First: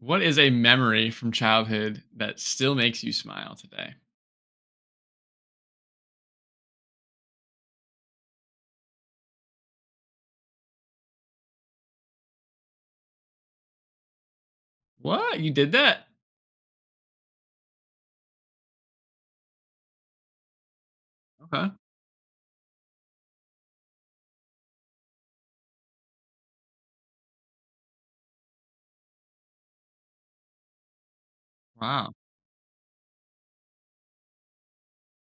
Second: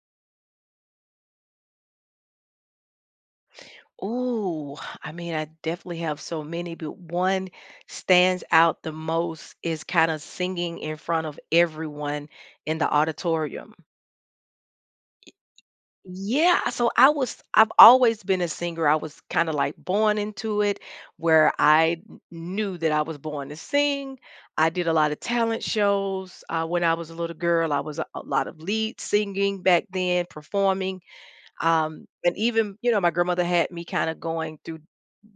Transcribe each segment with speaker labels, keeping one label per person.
Speaker 1: What is a memory from childhood that still makes you smile today?
Speaker 2: Ooh, I definitely have so many, but one stands out the most is kind of singing in front of everyone in the auditorium.
Speaker 1: What? You did that?
Speaker 2: Yeah, so I've always been a singer. I was kind of like born into it where
Speaker 1: Okay.
Speaker 2: I knew that I was born to sing. I did a lot of talent shows when I was a little girl. I was a lot of lead singing back then, performing. Um,
Speaker 1: Wow.
Speaker 2: and even, you know, my grandmother had me kind of going through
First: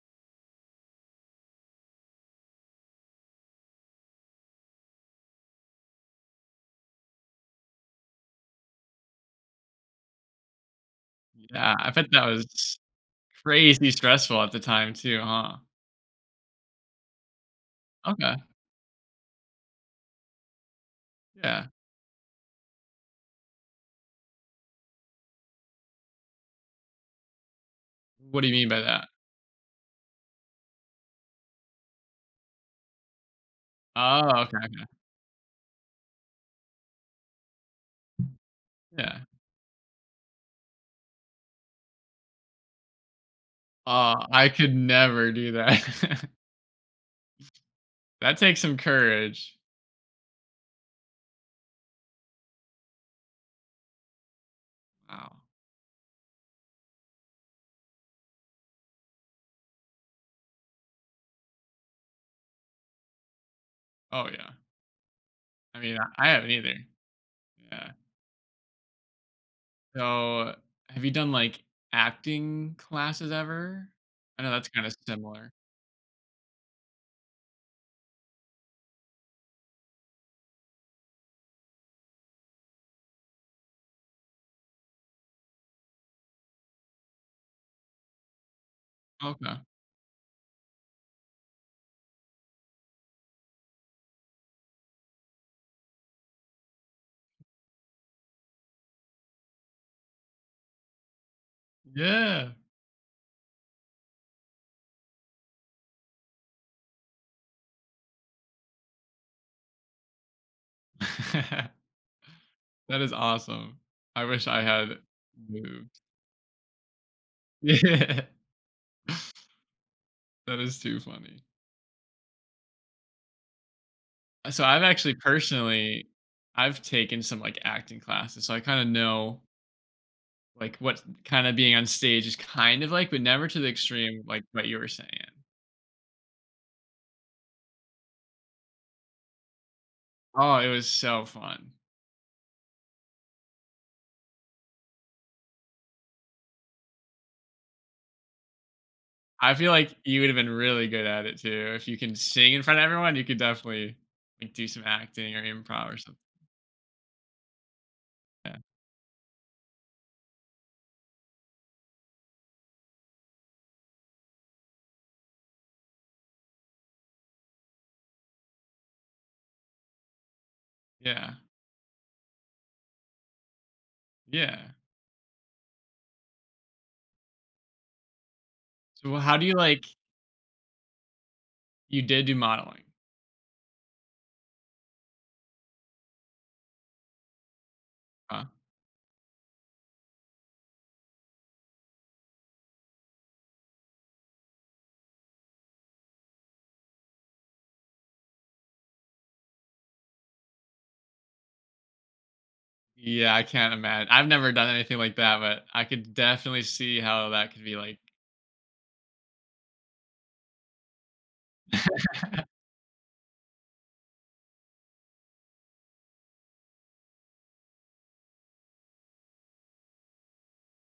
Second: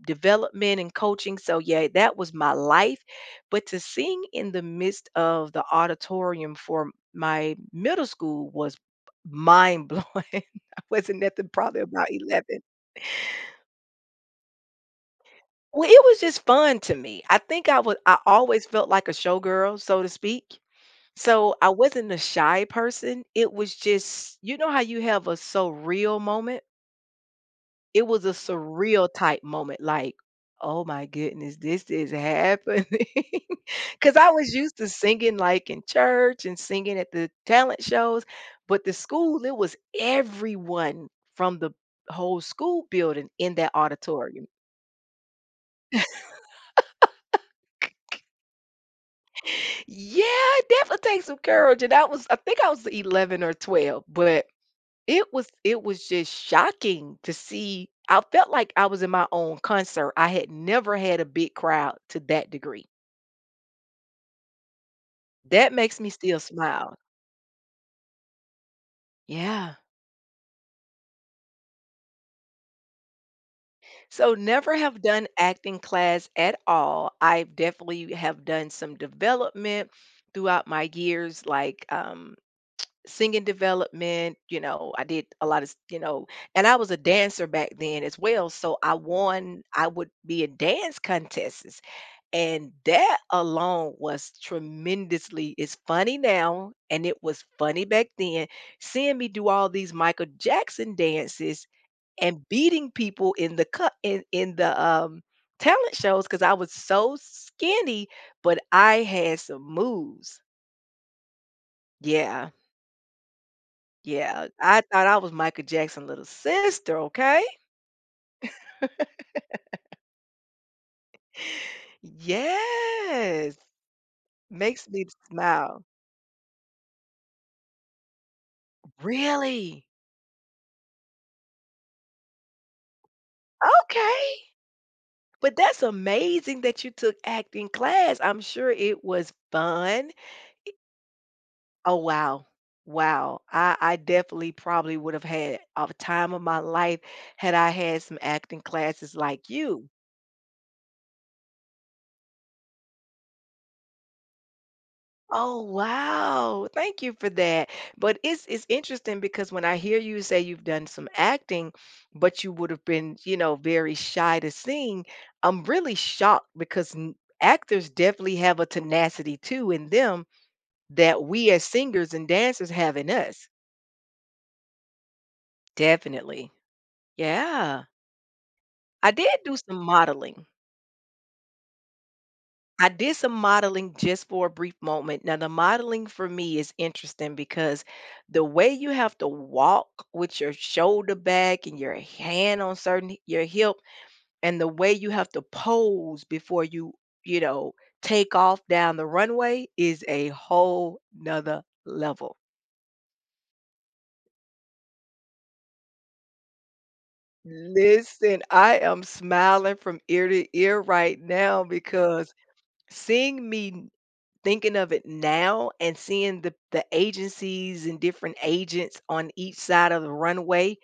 Speaker 2: development and coaching. So, yeah, that was my life. But to sing in the midst of the auditorium for my middle school was mind blowing. I wasn't nothing,
Speaker 1: Yeah.
Speaker 2: probably
Speaker 1: I bet
Speaker 2: about
Speaker 1: that
Speaker 2: 11.
Speaker 1: was crazy stressful at the time too, huh?
Speaker 2: Well, it was just fun to me. I think I was, I
Speaker 1: Okay.
Speaker 2: always felt like a showgirl, so to speak. So
Speaker 1: Yeah.
Speaker 2: I wasn't a shy person. It was just, you know, how you have a so real moment? It was a
Speaker 1: What do you mean by that?
Speaker 2: surreal type moment, like, "Oh my goodness, this is happening," because I
Speaker 1: Oh,
Speaker 2: was
Speaker 1: okay.
Speaker 2: used to
Speaker 1: Okay.
Speaker 2: singing, like, in church and singing at the talent shows, but the
Speaker 1: Yeah.
Speaker 2: school, it was everyone from the whole school building in that
Speaker 1: Oh,
Speaker 2: auditorium.
Speaker 1: I could never do that. That takes some courage.
Speaker 2: Yeah, it definitely takes some courage, and I think I was 11 or 12, but It
Speaker 1: Wow.
Speaker 2: was it was just shocking to see. I felt like I was in my own concert. I had never had a big crowd to that degree.
Speaker 1: Oh yeah.
Speaker 2: That
Speaker 1: I mean,
Speaker 2: makes
Speaker 1: I
Speaker 2: me
Speaker 1: I
Speaker 2: still
Speaker 1: haven't either.
Speaker 2: smile.
Speaker 1: Yeah.
Speaker 2: Yeah.
Speaker 1: So, have you done like acting classes ever?
Speaker 2: So
Speaker 1: I know that's
Speaker 2: never
Speaker 1: kind of
Speaker 2: have done
Speaker 1: similar.
Speaker 2: acting class at all. I definitely have done some development throughout my years, like singing development. You know, I did a lot of, you know, and I was a dancer back then as well. So I
Speaker 1: Okay.
Speaker 2: won, I would be in dance contests. And that alone was tremendously — it's funny now, and it was funny back then, seeing me do all these Michael Jackson dances and
Speaker 1: Yeah.
Speaker 2: beating people in the cut in the talent shows because I was so skinny, but I had some moves. Yeah,
Speaker 1: That is awesome. I wish
Speaker 2: yeah.
Speaker 1: I
Speaker 2: I
Speaker 1: had
Speaker 2: thought I was Michael
Speaker 1: moved.
Speaker 2: Jackson little sister, okay?
Speaker 1: Yeah. That is too funny.
Speaker 2: Yes.
Speaker 1: So I've
Speaker 2: Makes me
Speaker 1: actually
Speaker 2: smile.
Speaker 1: personally I've taken some, like, acting classes, so I kinda know,
Speaker 2: Really?
Speaker 1: like, what kinda being on stage is kind of like, but never to the extreme
Speaker 2: Okay.
Speaker 1: like what you were saying.
Speaker 2: But that's amazing that you took acting class. I'm sure it was fun.
Speaker 1: Oh, it was so fun.
Speaker 2: Oh wow. Wow. I definitely probably would have had a time of my life had I had some acting classes like
Speaker 1: I feel
Speaker 2: you.
Speaker 1: like you would've been really good at it too. If you can sing in front of everyone, you could definitely, like, do some acting or
Speaker 2: Oh
Speaker 1: improv or something.
Speaker 2: wow. Thank you for that. But it's
Speaker 1: Yeah.
Speaker 2: it's interesting because when I hear you say you've done some acting, but you would have been, you know, very shy to sing, I'm really shocked because actors definitely have a tenacity too in them that
Speaker 1: Yeah.
Speaker 2: we as singers and dancers have in us.
Speaker 1: Yeah.
Speaker 2: Definitely. Yeah.
Speaker 1: So
Speaker 2: I
Speaker 1: well,
Speaker 2: did
Speaker 1: how do you
Speaker 2: do some
Speaker 1: like
Speaker 2: modeling.
Speaker 1: you did do modeling.
Speaker 2: I did some modeling just for a brief moment. Now, the modeling for me is interesting because
Speaker 1: Huh.
Speaker 2: the way you have to walk with your shoulder back and your hand on certain your hip, and the way you have to pose before you, you know, take off down the runway is a whole nother level.
Speaker 1: Yeah, I can't imagine. I've never done anything like that, but I could definitely see how that could be like.
Speaker 2: Listen, I am smiling from ear to ear right now because seeing me thinking of it now and seeing the agencies and different agents on each side of the runway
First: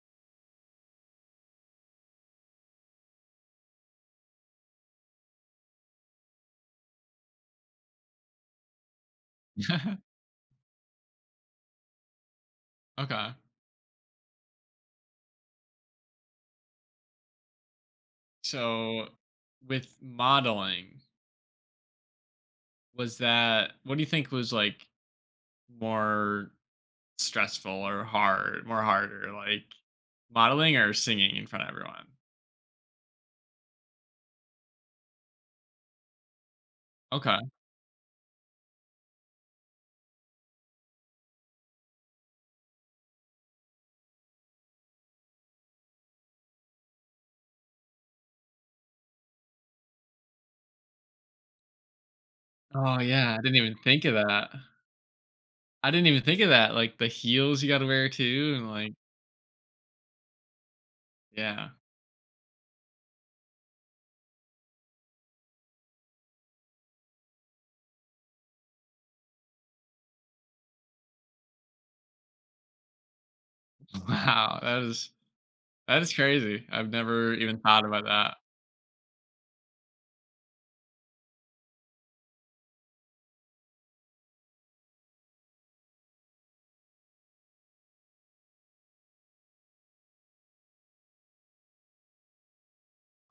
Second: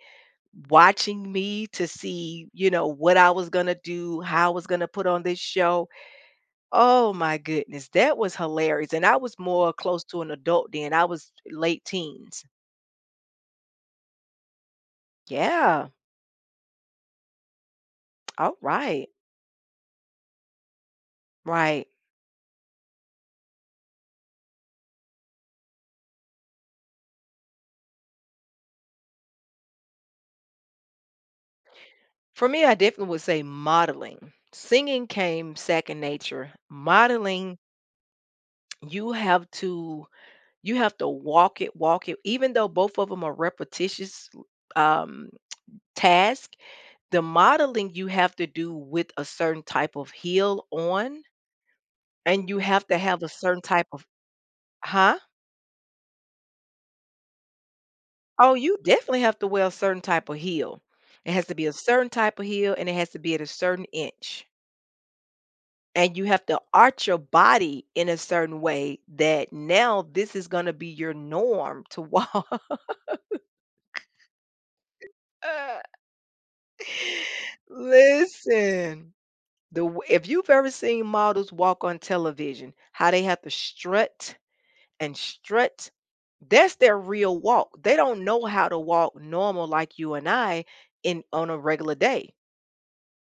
Speaker 2: watching me to see, you know, what I was going to do, how I was going to put on this show. Oh my goodness, that was hilarious. And I was more close to an adult then. I was late teens.
Speaker 1: Okay.
Speaker 2: Yeah. All
Speaker 1: So
Speaker 2: right.
Speaker 1: with modeling,
Speaker 2: Right.
Speaker 1: was that what do you think was like more stressful or hard, more harder, like modeling or singing in front of everyone?
Speaker 2: For me, I definitely would say modeling. Singing came second nature.
Speaker 1: Okay.
Speaker 2: Modeling, you have to you have to walk it, walk it. Even though both of them are repetitious um task, the modeling you have to do with a certain type of heel on, and you have to
Speaker 1: Oh
Speaker 2: have a
Speaker 1: yeah, I didn't
Speaker 2: certain
Speaker 1: even
Speaker 2: type
Speaker 1: think
Speaker 2: of —
Speaker 1: of that.
Speaker 2: huh?
Speaker 1: I didn't even think of that. Like the heels you got to wear too,
Speaker 2: Oh,
Speaker 1: and
Speaker 2: you
Speaker 1: like
Speaker 2: definitely have to wear a certain type of heel. It has to be
Speaker 1: yeah,
Speaker 2: a certain type of heel and it has to be at a certain inch, and you have to arch your body in a certain way that now this is going to be your norm to walk.
Speaker 1: wow, that is crazy. I've never even thought about that.
Speaker 2: Listen, if you've ever seen models walk on television, how they have to strut and strut, that's their real walk. They don't know how to walk normal like you and I in on a regular day.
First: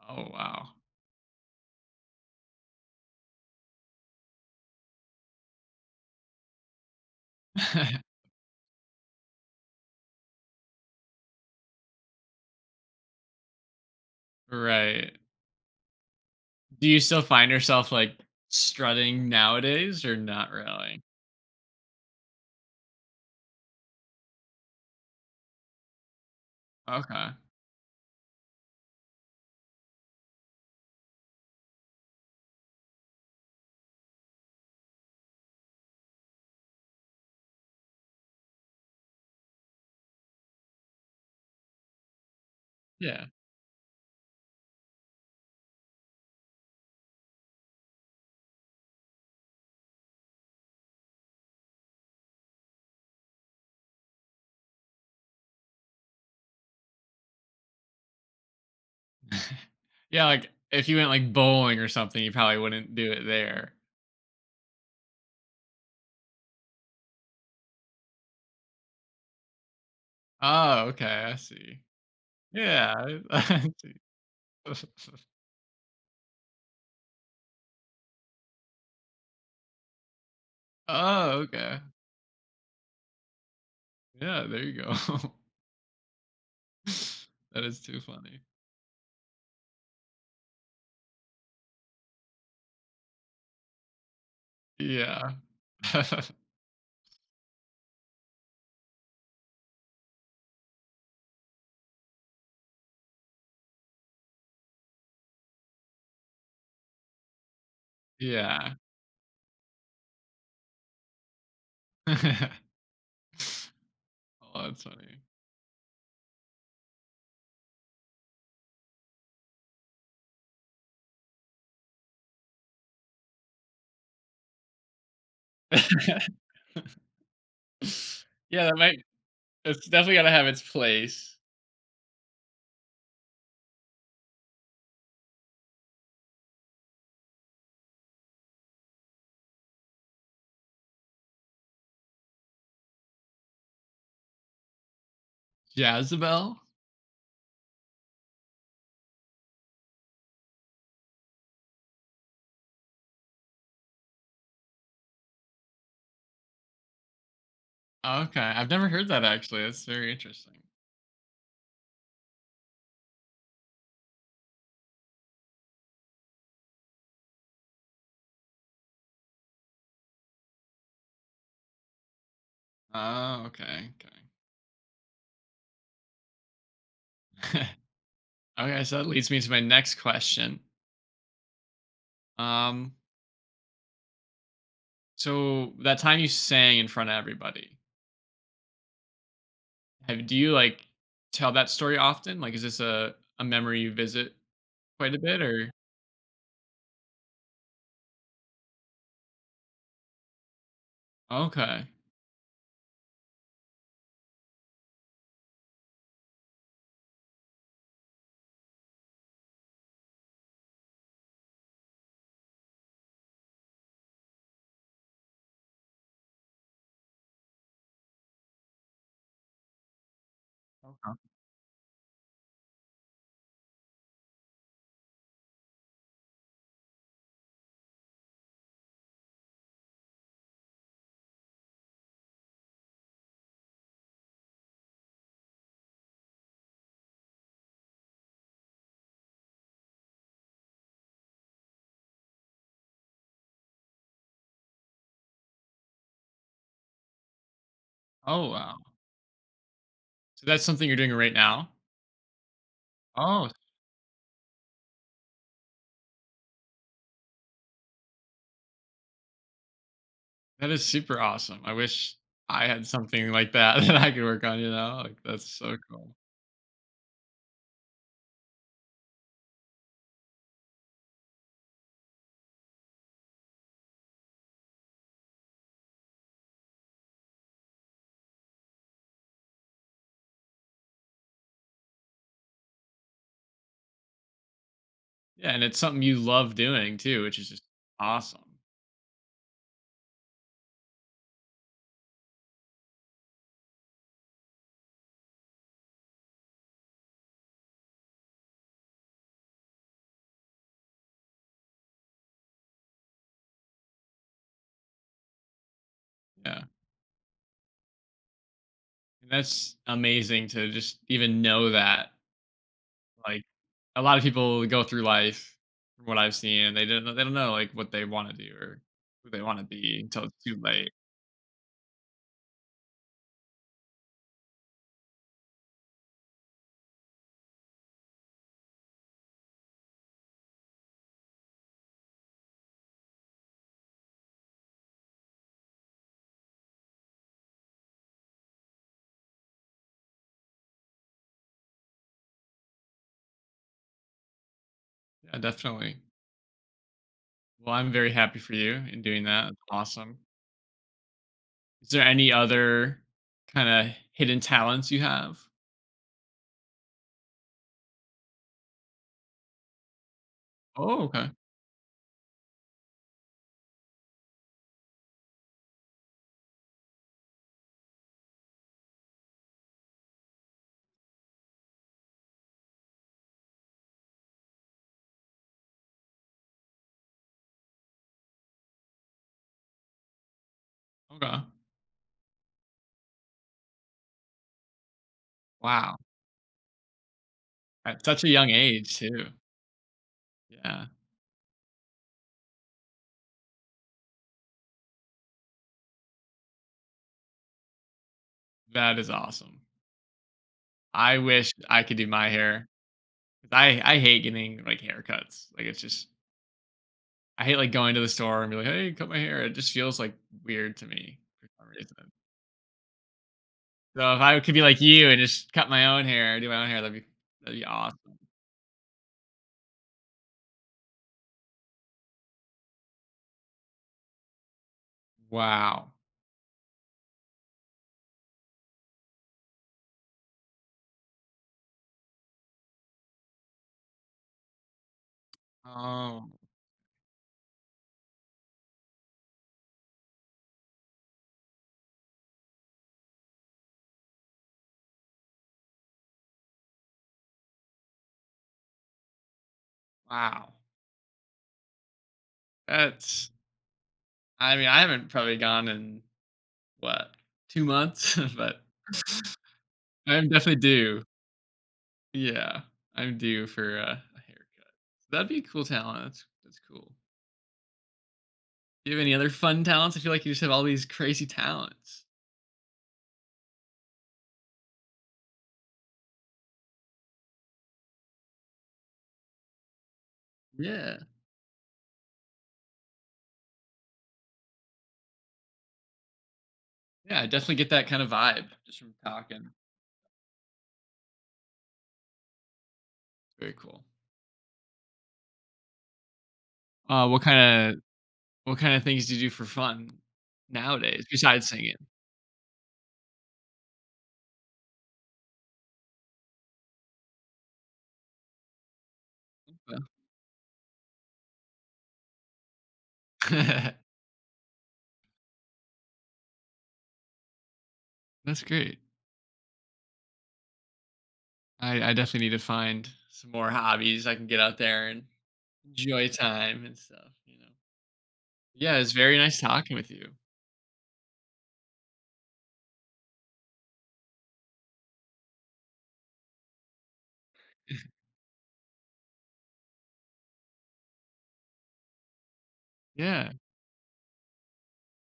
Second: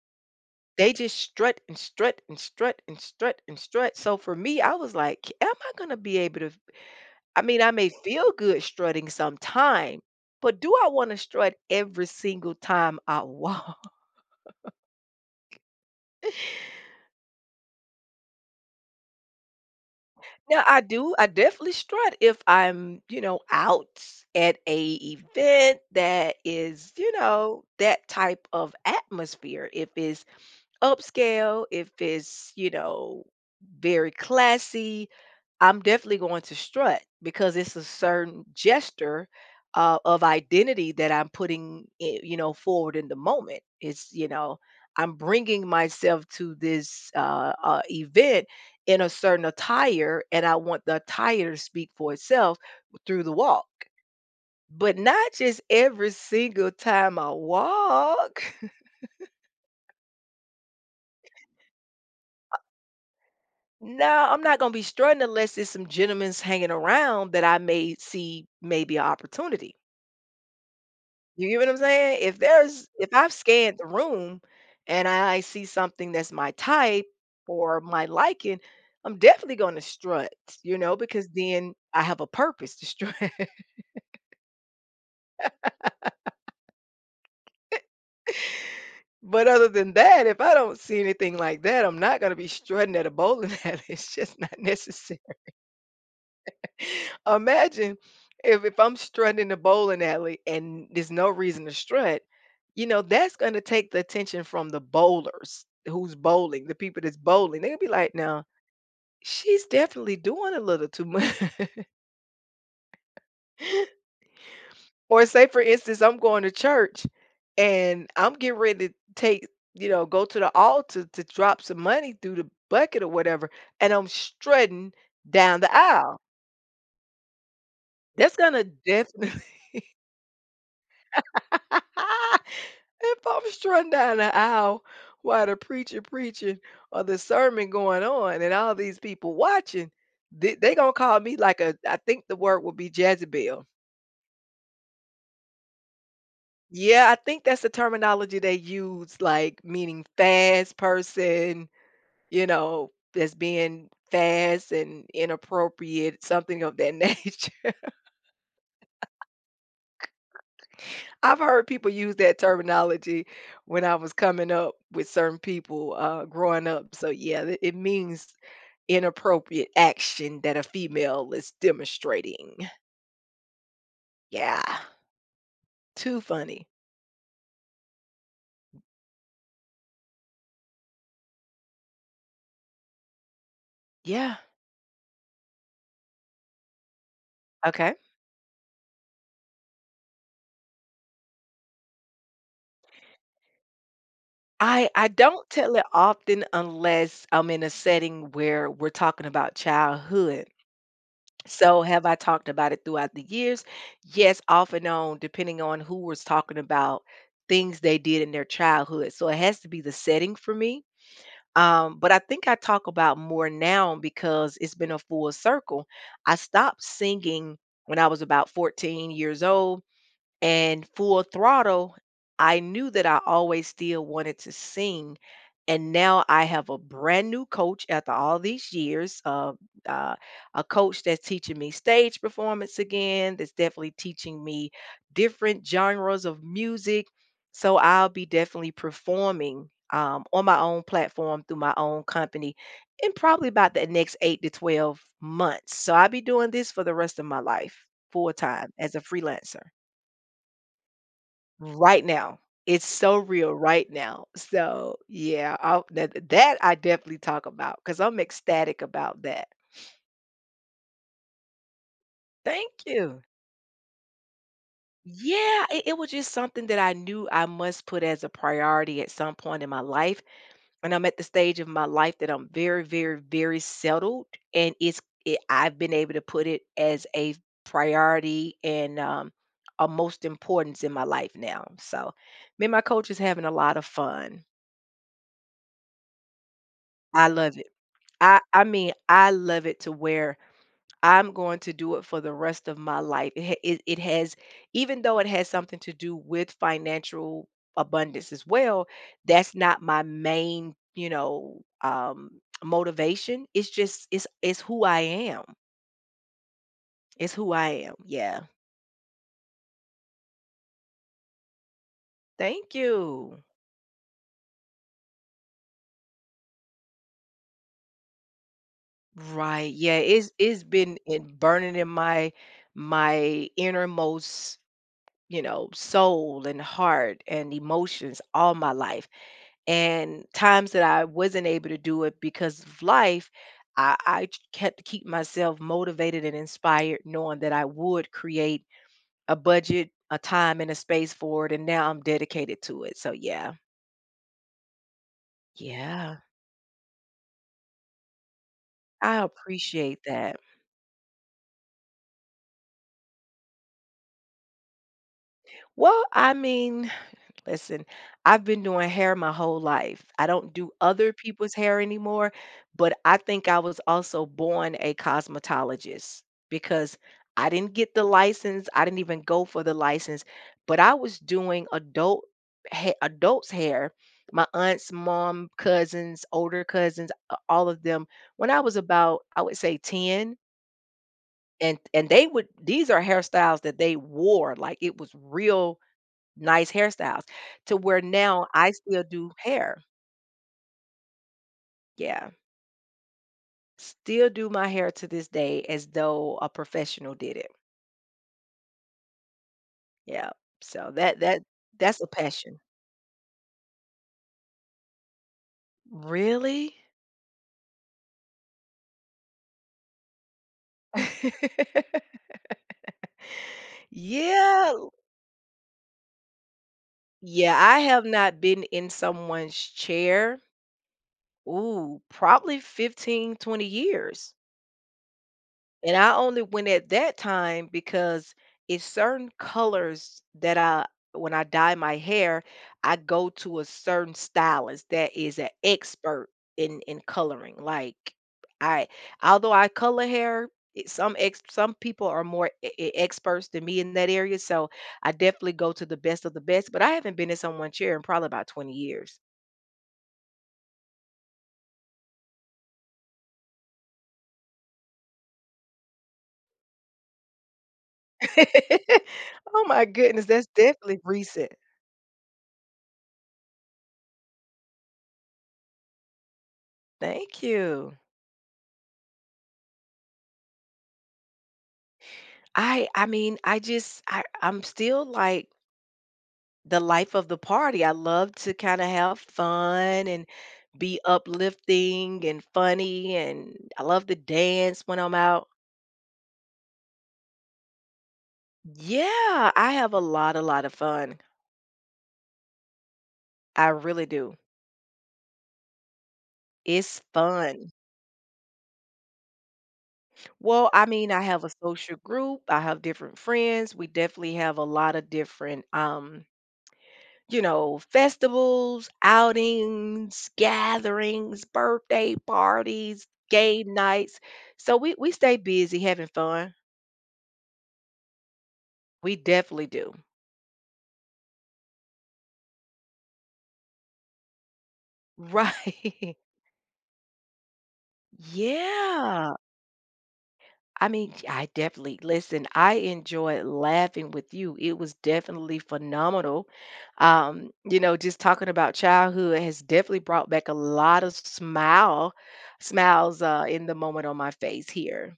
Speaker 1: Oh, wow.
Speaker 2: They just strut and strut and strut and strut and strut. So for me, I was like, am I going to be able to — I mean, I may feel good strutting sometime, but do I want to strut every single time I walk?
Speaker 1: Right. Do you still find yourself, like, strutting nowadays or not
Speaker 2: Now, I
Speaker 1: really?
Speaker 2: do. I definitely strut if I'm, you know, out at a event that is, you
Speaker 1: Okay.
Speaker 2: know, that type of atmosphere. If it's upscale, if it's, you know, very classy, I'm definitely going to strut because it's a certain gesture of identity that I'm putting, you know, forward in the
Speaker 1: Yeah.
Speaker 2: moment. It's, you know, I'm bringing myself to this event in a certain attire, and I want the attire to speak for itself through the walk. But not just every single time I walk.
Speaker 1: Yeah, like, if you went, like, bowling or something, you probably wouldn't do it there.
Speaker 2: No, I'm not gonna be strutting unless there's some gentlemen's hanging around that I may see maybe an opportunity.
Speaker 1: Oh, okay, I
Speaker 2: You get what I'm
Speaker 1: see.
Speaker 2: saying?
Speaker 1: Yeah,
Speaker 2: If I've
Speaker 1: I
Speaker 2: scanned the
Speaker 1: see.
Speaker 2: room and I see something that's my type or my liking, I'm definitely gonna strut, you know, because
Speaker 1: Oh,
Speaker 2: then
Speaker 1: okay.
Speaker 2: I have a purpose to strut.
Speaker 1: Yeah, there you go. That is too funny.
Speaker 2: But other than that, if I don't see anything like that, I'm not gonna be strutting at a bowling alley. It's just not necessary.
Speaker 1: Yeah.
Speaker 2: Imagine if I'm strutting in the bowling alley and there's no reason to strut, you know, that's gonna take the attention from the bowlers who's bowling, the people that's bowling. They'll be like, now
Speaker 1: Yeah.
Speaker 2: she's definitely doing a little too much.
Speaker 1: Oh, that's funny.
Speaker 2: Or say for instance, I'm going to church and I'm getting ready to take, you know, go to the altar to drop some money through the bucket or whatever, and I'm strutting down the aisle. That's
Speaker 1: Yeah,
Speaker 2: gonna
Speaker 1: that might.
Speaker 2: definitely —
Speaker 1: It's definitely gotta have its place.
Speaker 2: if I'm strung down the aisle while the preacher preaching or the sermon going on and all these people watching, they gonna call me like a — I think the word would be Jezebel.
Speaker 1: Jezebel?
Speaker 2: Yeah, I think that's the terminology they use, like meaning fast person, you know, that's being fast and inappropriate, something of that nature.
Speaker 1: Okay, I've never heard that actually. That's very interesting.
Speaker 2: I've heard people use that terminology when I was coming up with certain people growing up. So, yeah, it means inappropriate action that a female is demonstrating.
Speaker 1: Oh, okay,
Speaker 2: Yeah, too funny.
Speaker 1: okay. Okay, so that leads me to my next question. Um,
Speaker 2: Yeah,
Speaker 1: so that time you sang in front of everybody,
Speaker 2: okay.
Speaker 1: have do you, like, tell that story often? Like, is this a memory you visit
Speaker 2: I
Speaker 1: quite a bit
Speaker 2: don't
Speaker 1: or
Speaker 2: tell it often unless I'm in a setting where we're talking about childhood. So,
Speaker 1: okay.
Speaker 2: have I talked about it throughout the years? Yes, off and on, depending on who was talking about things they did in their childhood. So, it has to be the setting for me. But I think I talk about more now because it's been a full circle. I stopped singing when I was about 14 years old and full
Speaker 1: Okay.
Speaker 2: throttle, I knew that I always still wanted to sing. And now I have a brand new coach after all these years of uh, a coach that's teaching me stage performance again, that's definitely teaching me different genres of music. So I'll be definitely performing on my own platform through my own company in probably about the next eight to 12 months. So I'll be doing this for the rest of my life, full
Speaker 1: Oh,
Speaker 2: time
Speaker 1: wow.
Speaker 2: as a freelancer.
Speaker 1: So that's something you're doing right now?
Speaker 2: Right now. It's so
Speaker 1: Oh,
Speaker 2: real right now. So, yeah, I that I definitely talk about because 'cause I'm ecstatic about that.
Speaker 1: that is super awesome. I wish I
Speaker 2: Thank
Speaker 1: had
Speaker 2: you.
Speaker 1: something like that that I could work on, you know? Like, that's
Speaker 2: Yeah,
Speaker 1: so
Speaker 2: it was
Speaker 1: cool.
Speaker 2: just something that I knew I must put as a priority at some point in my life, and I'm at the stage of my life that I'm very, very, very settled, and it I've been able to put it as a priority and, a most importance in my life now. So, me and my coach is having a lot of fun.
Speaker 1: Yeah, and it's something you love doing too,
Speaker 2: I
Speaker 1: which is
Speaker 2: love
Speaker 1: just
Speaker 2: it. I
Speaker 1: awesome.
Speaker 2: I mean, I love it to where I'm going to do it for the rest of my life. It has, even though it has something to do with financial abundance as well, that's not my main, you know, motivation. It's who I am.
Speaker 1: Yeah.
Speaker 2: It's who I am. Yeah.
Speaker 1: And that's amazing to just even know that.
Speaker 2: Thank
Speaker 1: Like,
Speaker 2: you.
Speaker 1: a lot of people go through life, from what I've seen, and they don't know like what they want to do or who they want to
Speaker 2: Right. Yeah.
Speaker 1: be until
Speaker 2: It's
Speaker 1: it's too
Speaker 2: it's
Speaker 1: late.
Speaker 2: been in burning in my innermost, you know, soul and heart and emotions all my life. And times that I wasn't able to do it because of life, I kept to keep myself motivated and inspired, knowing that I would create a budget, a time, and a space for it. And now I'm dedicated to it. So, yeah,
Speaker 1: Yeah, definitely.
Speaker 2: yeah,
Speaker 1: Well, I'm very happy for you in
Speaker 2: I
Speaker 1: doing that. That's
Speaker 2: appreciate
Speaker 1: awesome.
Speaker 2: that.
Speaker 1: Is there any other kind of hidden talents you have?
Speaker 2: Well, I mean, listen, I've been doing hair my whole life. I don't do
Speaker 1: Oh,
Speaker 2: other
Speaker 1: okay.
Speaker 2: people's hair anymore, but I think I was also born a cosmetologist because I didn't get the license. I didn't even go for the license, but I was doing adult adults hair. My aunt's mom, cousins, older cousins, all of them when I was about — I would say 10 —
Speaker 1: Okay.
Speaker 2: and they would — these are hairstyles that they wore like it was real
Speaker 1: Wow.
Speaker 2: nice hairstyles to
Speaker 1: At
Speaker 2: where
Speaker 1: such a
Speaker 2: now
Speaker 1: young
Speaker 2: I
Speaker 1: age
Speaker 2: still do
Speaker 1: too.
Speaker 2: hair.
Speaker 1: Yeah.
Speaker 2: Yeah. Still do my hair to this day as though a professional did it.
Speaker 1: That is awesome.
Speaker 2: Yeah. So
Speaker 1: I wish I could
Speaker 2: that's
Speaker 1: do
Speaker 2: a
Speaker 1: my
Speaker 2: passion.
Speaker 1: hair. 'Cause I hate getting like haircuts. Like it's just
Speaker 2: Really?
Speaker 1: I hate like going to the store and be like, "Hey, cut my hair." It just feels like weird to me for some reason. So if I could be
Speaker 2: Yeah.
Speaker 1: like you and just cut my own hair, do my own hair, that'd be
Speaker 2: Yeah,
Speaker 1: that'd be
Speaker 2: I
Speaker 1: awesome.
Speaker 2: have not been in someone's chair, ooh, probably 15-20 years.
Speaker 1: Wow.
Speaker 2: And I only went at that time because it's certain colors that I — when I dye my hair, I go to a certain stylist that is an
Speaker 1: Oh,
Speaker 2: expert in coloring. Like I although I color hair, some people are more experts than me in that area, so I definitely go to the best of the best, but I haven't been in someone's chair in probably about 20 years.
Speaker 1: wow. That's I mean, I haven't probably gone in what, 2 months, but
Speaker 2: Oh my
Speaker 1: I
Speaker 2: goodness,
Speaker 1: am
Speaker 2: that's
Speaker 1: definitely
Speaker 2: definitely
Speaker 1: due.
Speaker 2: recent.
Speaker 1: Yeah, I'm due for a haircut. So that'd be a cool talent. That's cool.
Speaker 2: Thank you.
Speaker 1: Do you have any other fun talents? I feel like you just have all these crazy talents.
Speaker 2: I mean, I just I I'm still like the life of the party. I love to kind of have fun and
Speaker 1: Yeah,
Speaker 2: be uplifting and funny, and I love to dance when I'm out.
Speaker 1: yeah, I definitely get that kind of vibe just from talking.
Speaker 2: Yeah, I have a lot of fun.
Speaker 1: Very
Speaker 2: I
Speaker 1: cool.
Speaker 2: really do. It's
Speaker 1: Uh, what
Speaker 2: fun.
Speaker 1: kind of what kind of things do you do for fun
Speaker 2: Well, I
Speaker 1: nowadays
Speaker 2: mean, I have
Speaker 1: besides
Speaker 2: a
Speaker 1: singing?
Speaker 2: social group. I have different friends. We definitely have a lot of different you know, festivals,
Speaker 1: Well,
Speaker 2: outings, gatherings, birthday parties, game nights. So we stay busy having fun.
Speaker 1: that's great.
Speaker 2: We definitely do.
Speaker 1: I definitely need to find some more hobbies I can get out there and enjoy
Speaker 2: Right.
Speaker 1: time and stuff. You know. Yeah, it's very
Speaker 2: Yeah.
Speaker 1: nice talking with you.
Speaker 2: I mean, I definitely listen, I enjoyed laughing with you. It was definitely phenomenal. Just talking about childhood has definitely brought back a lot of smiles
Speaker 1: Yeah.
Speaker 2: in the moment on my face here.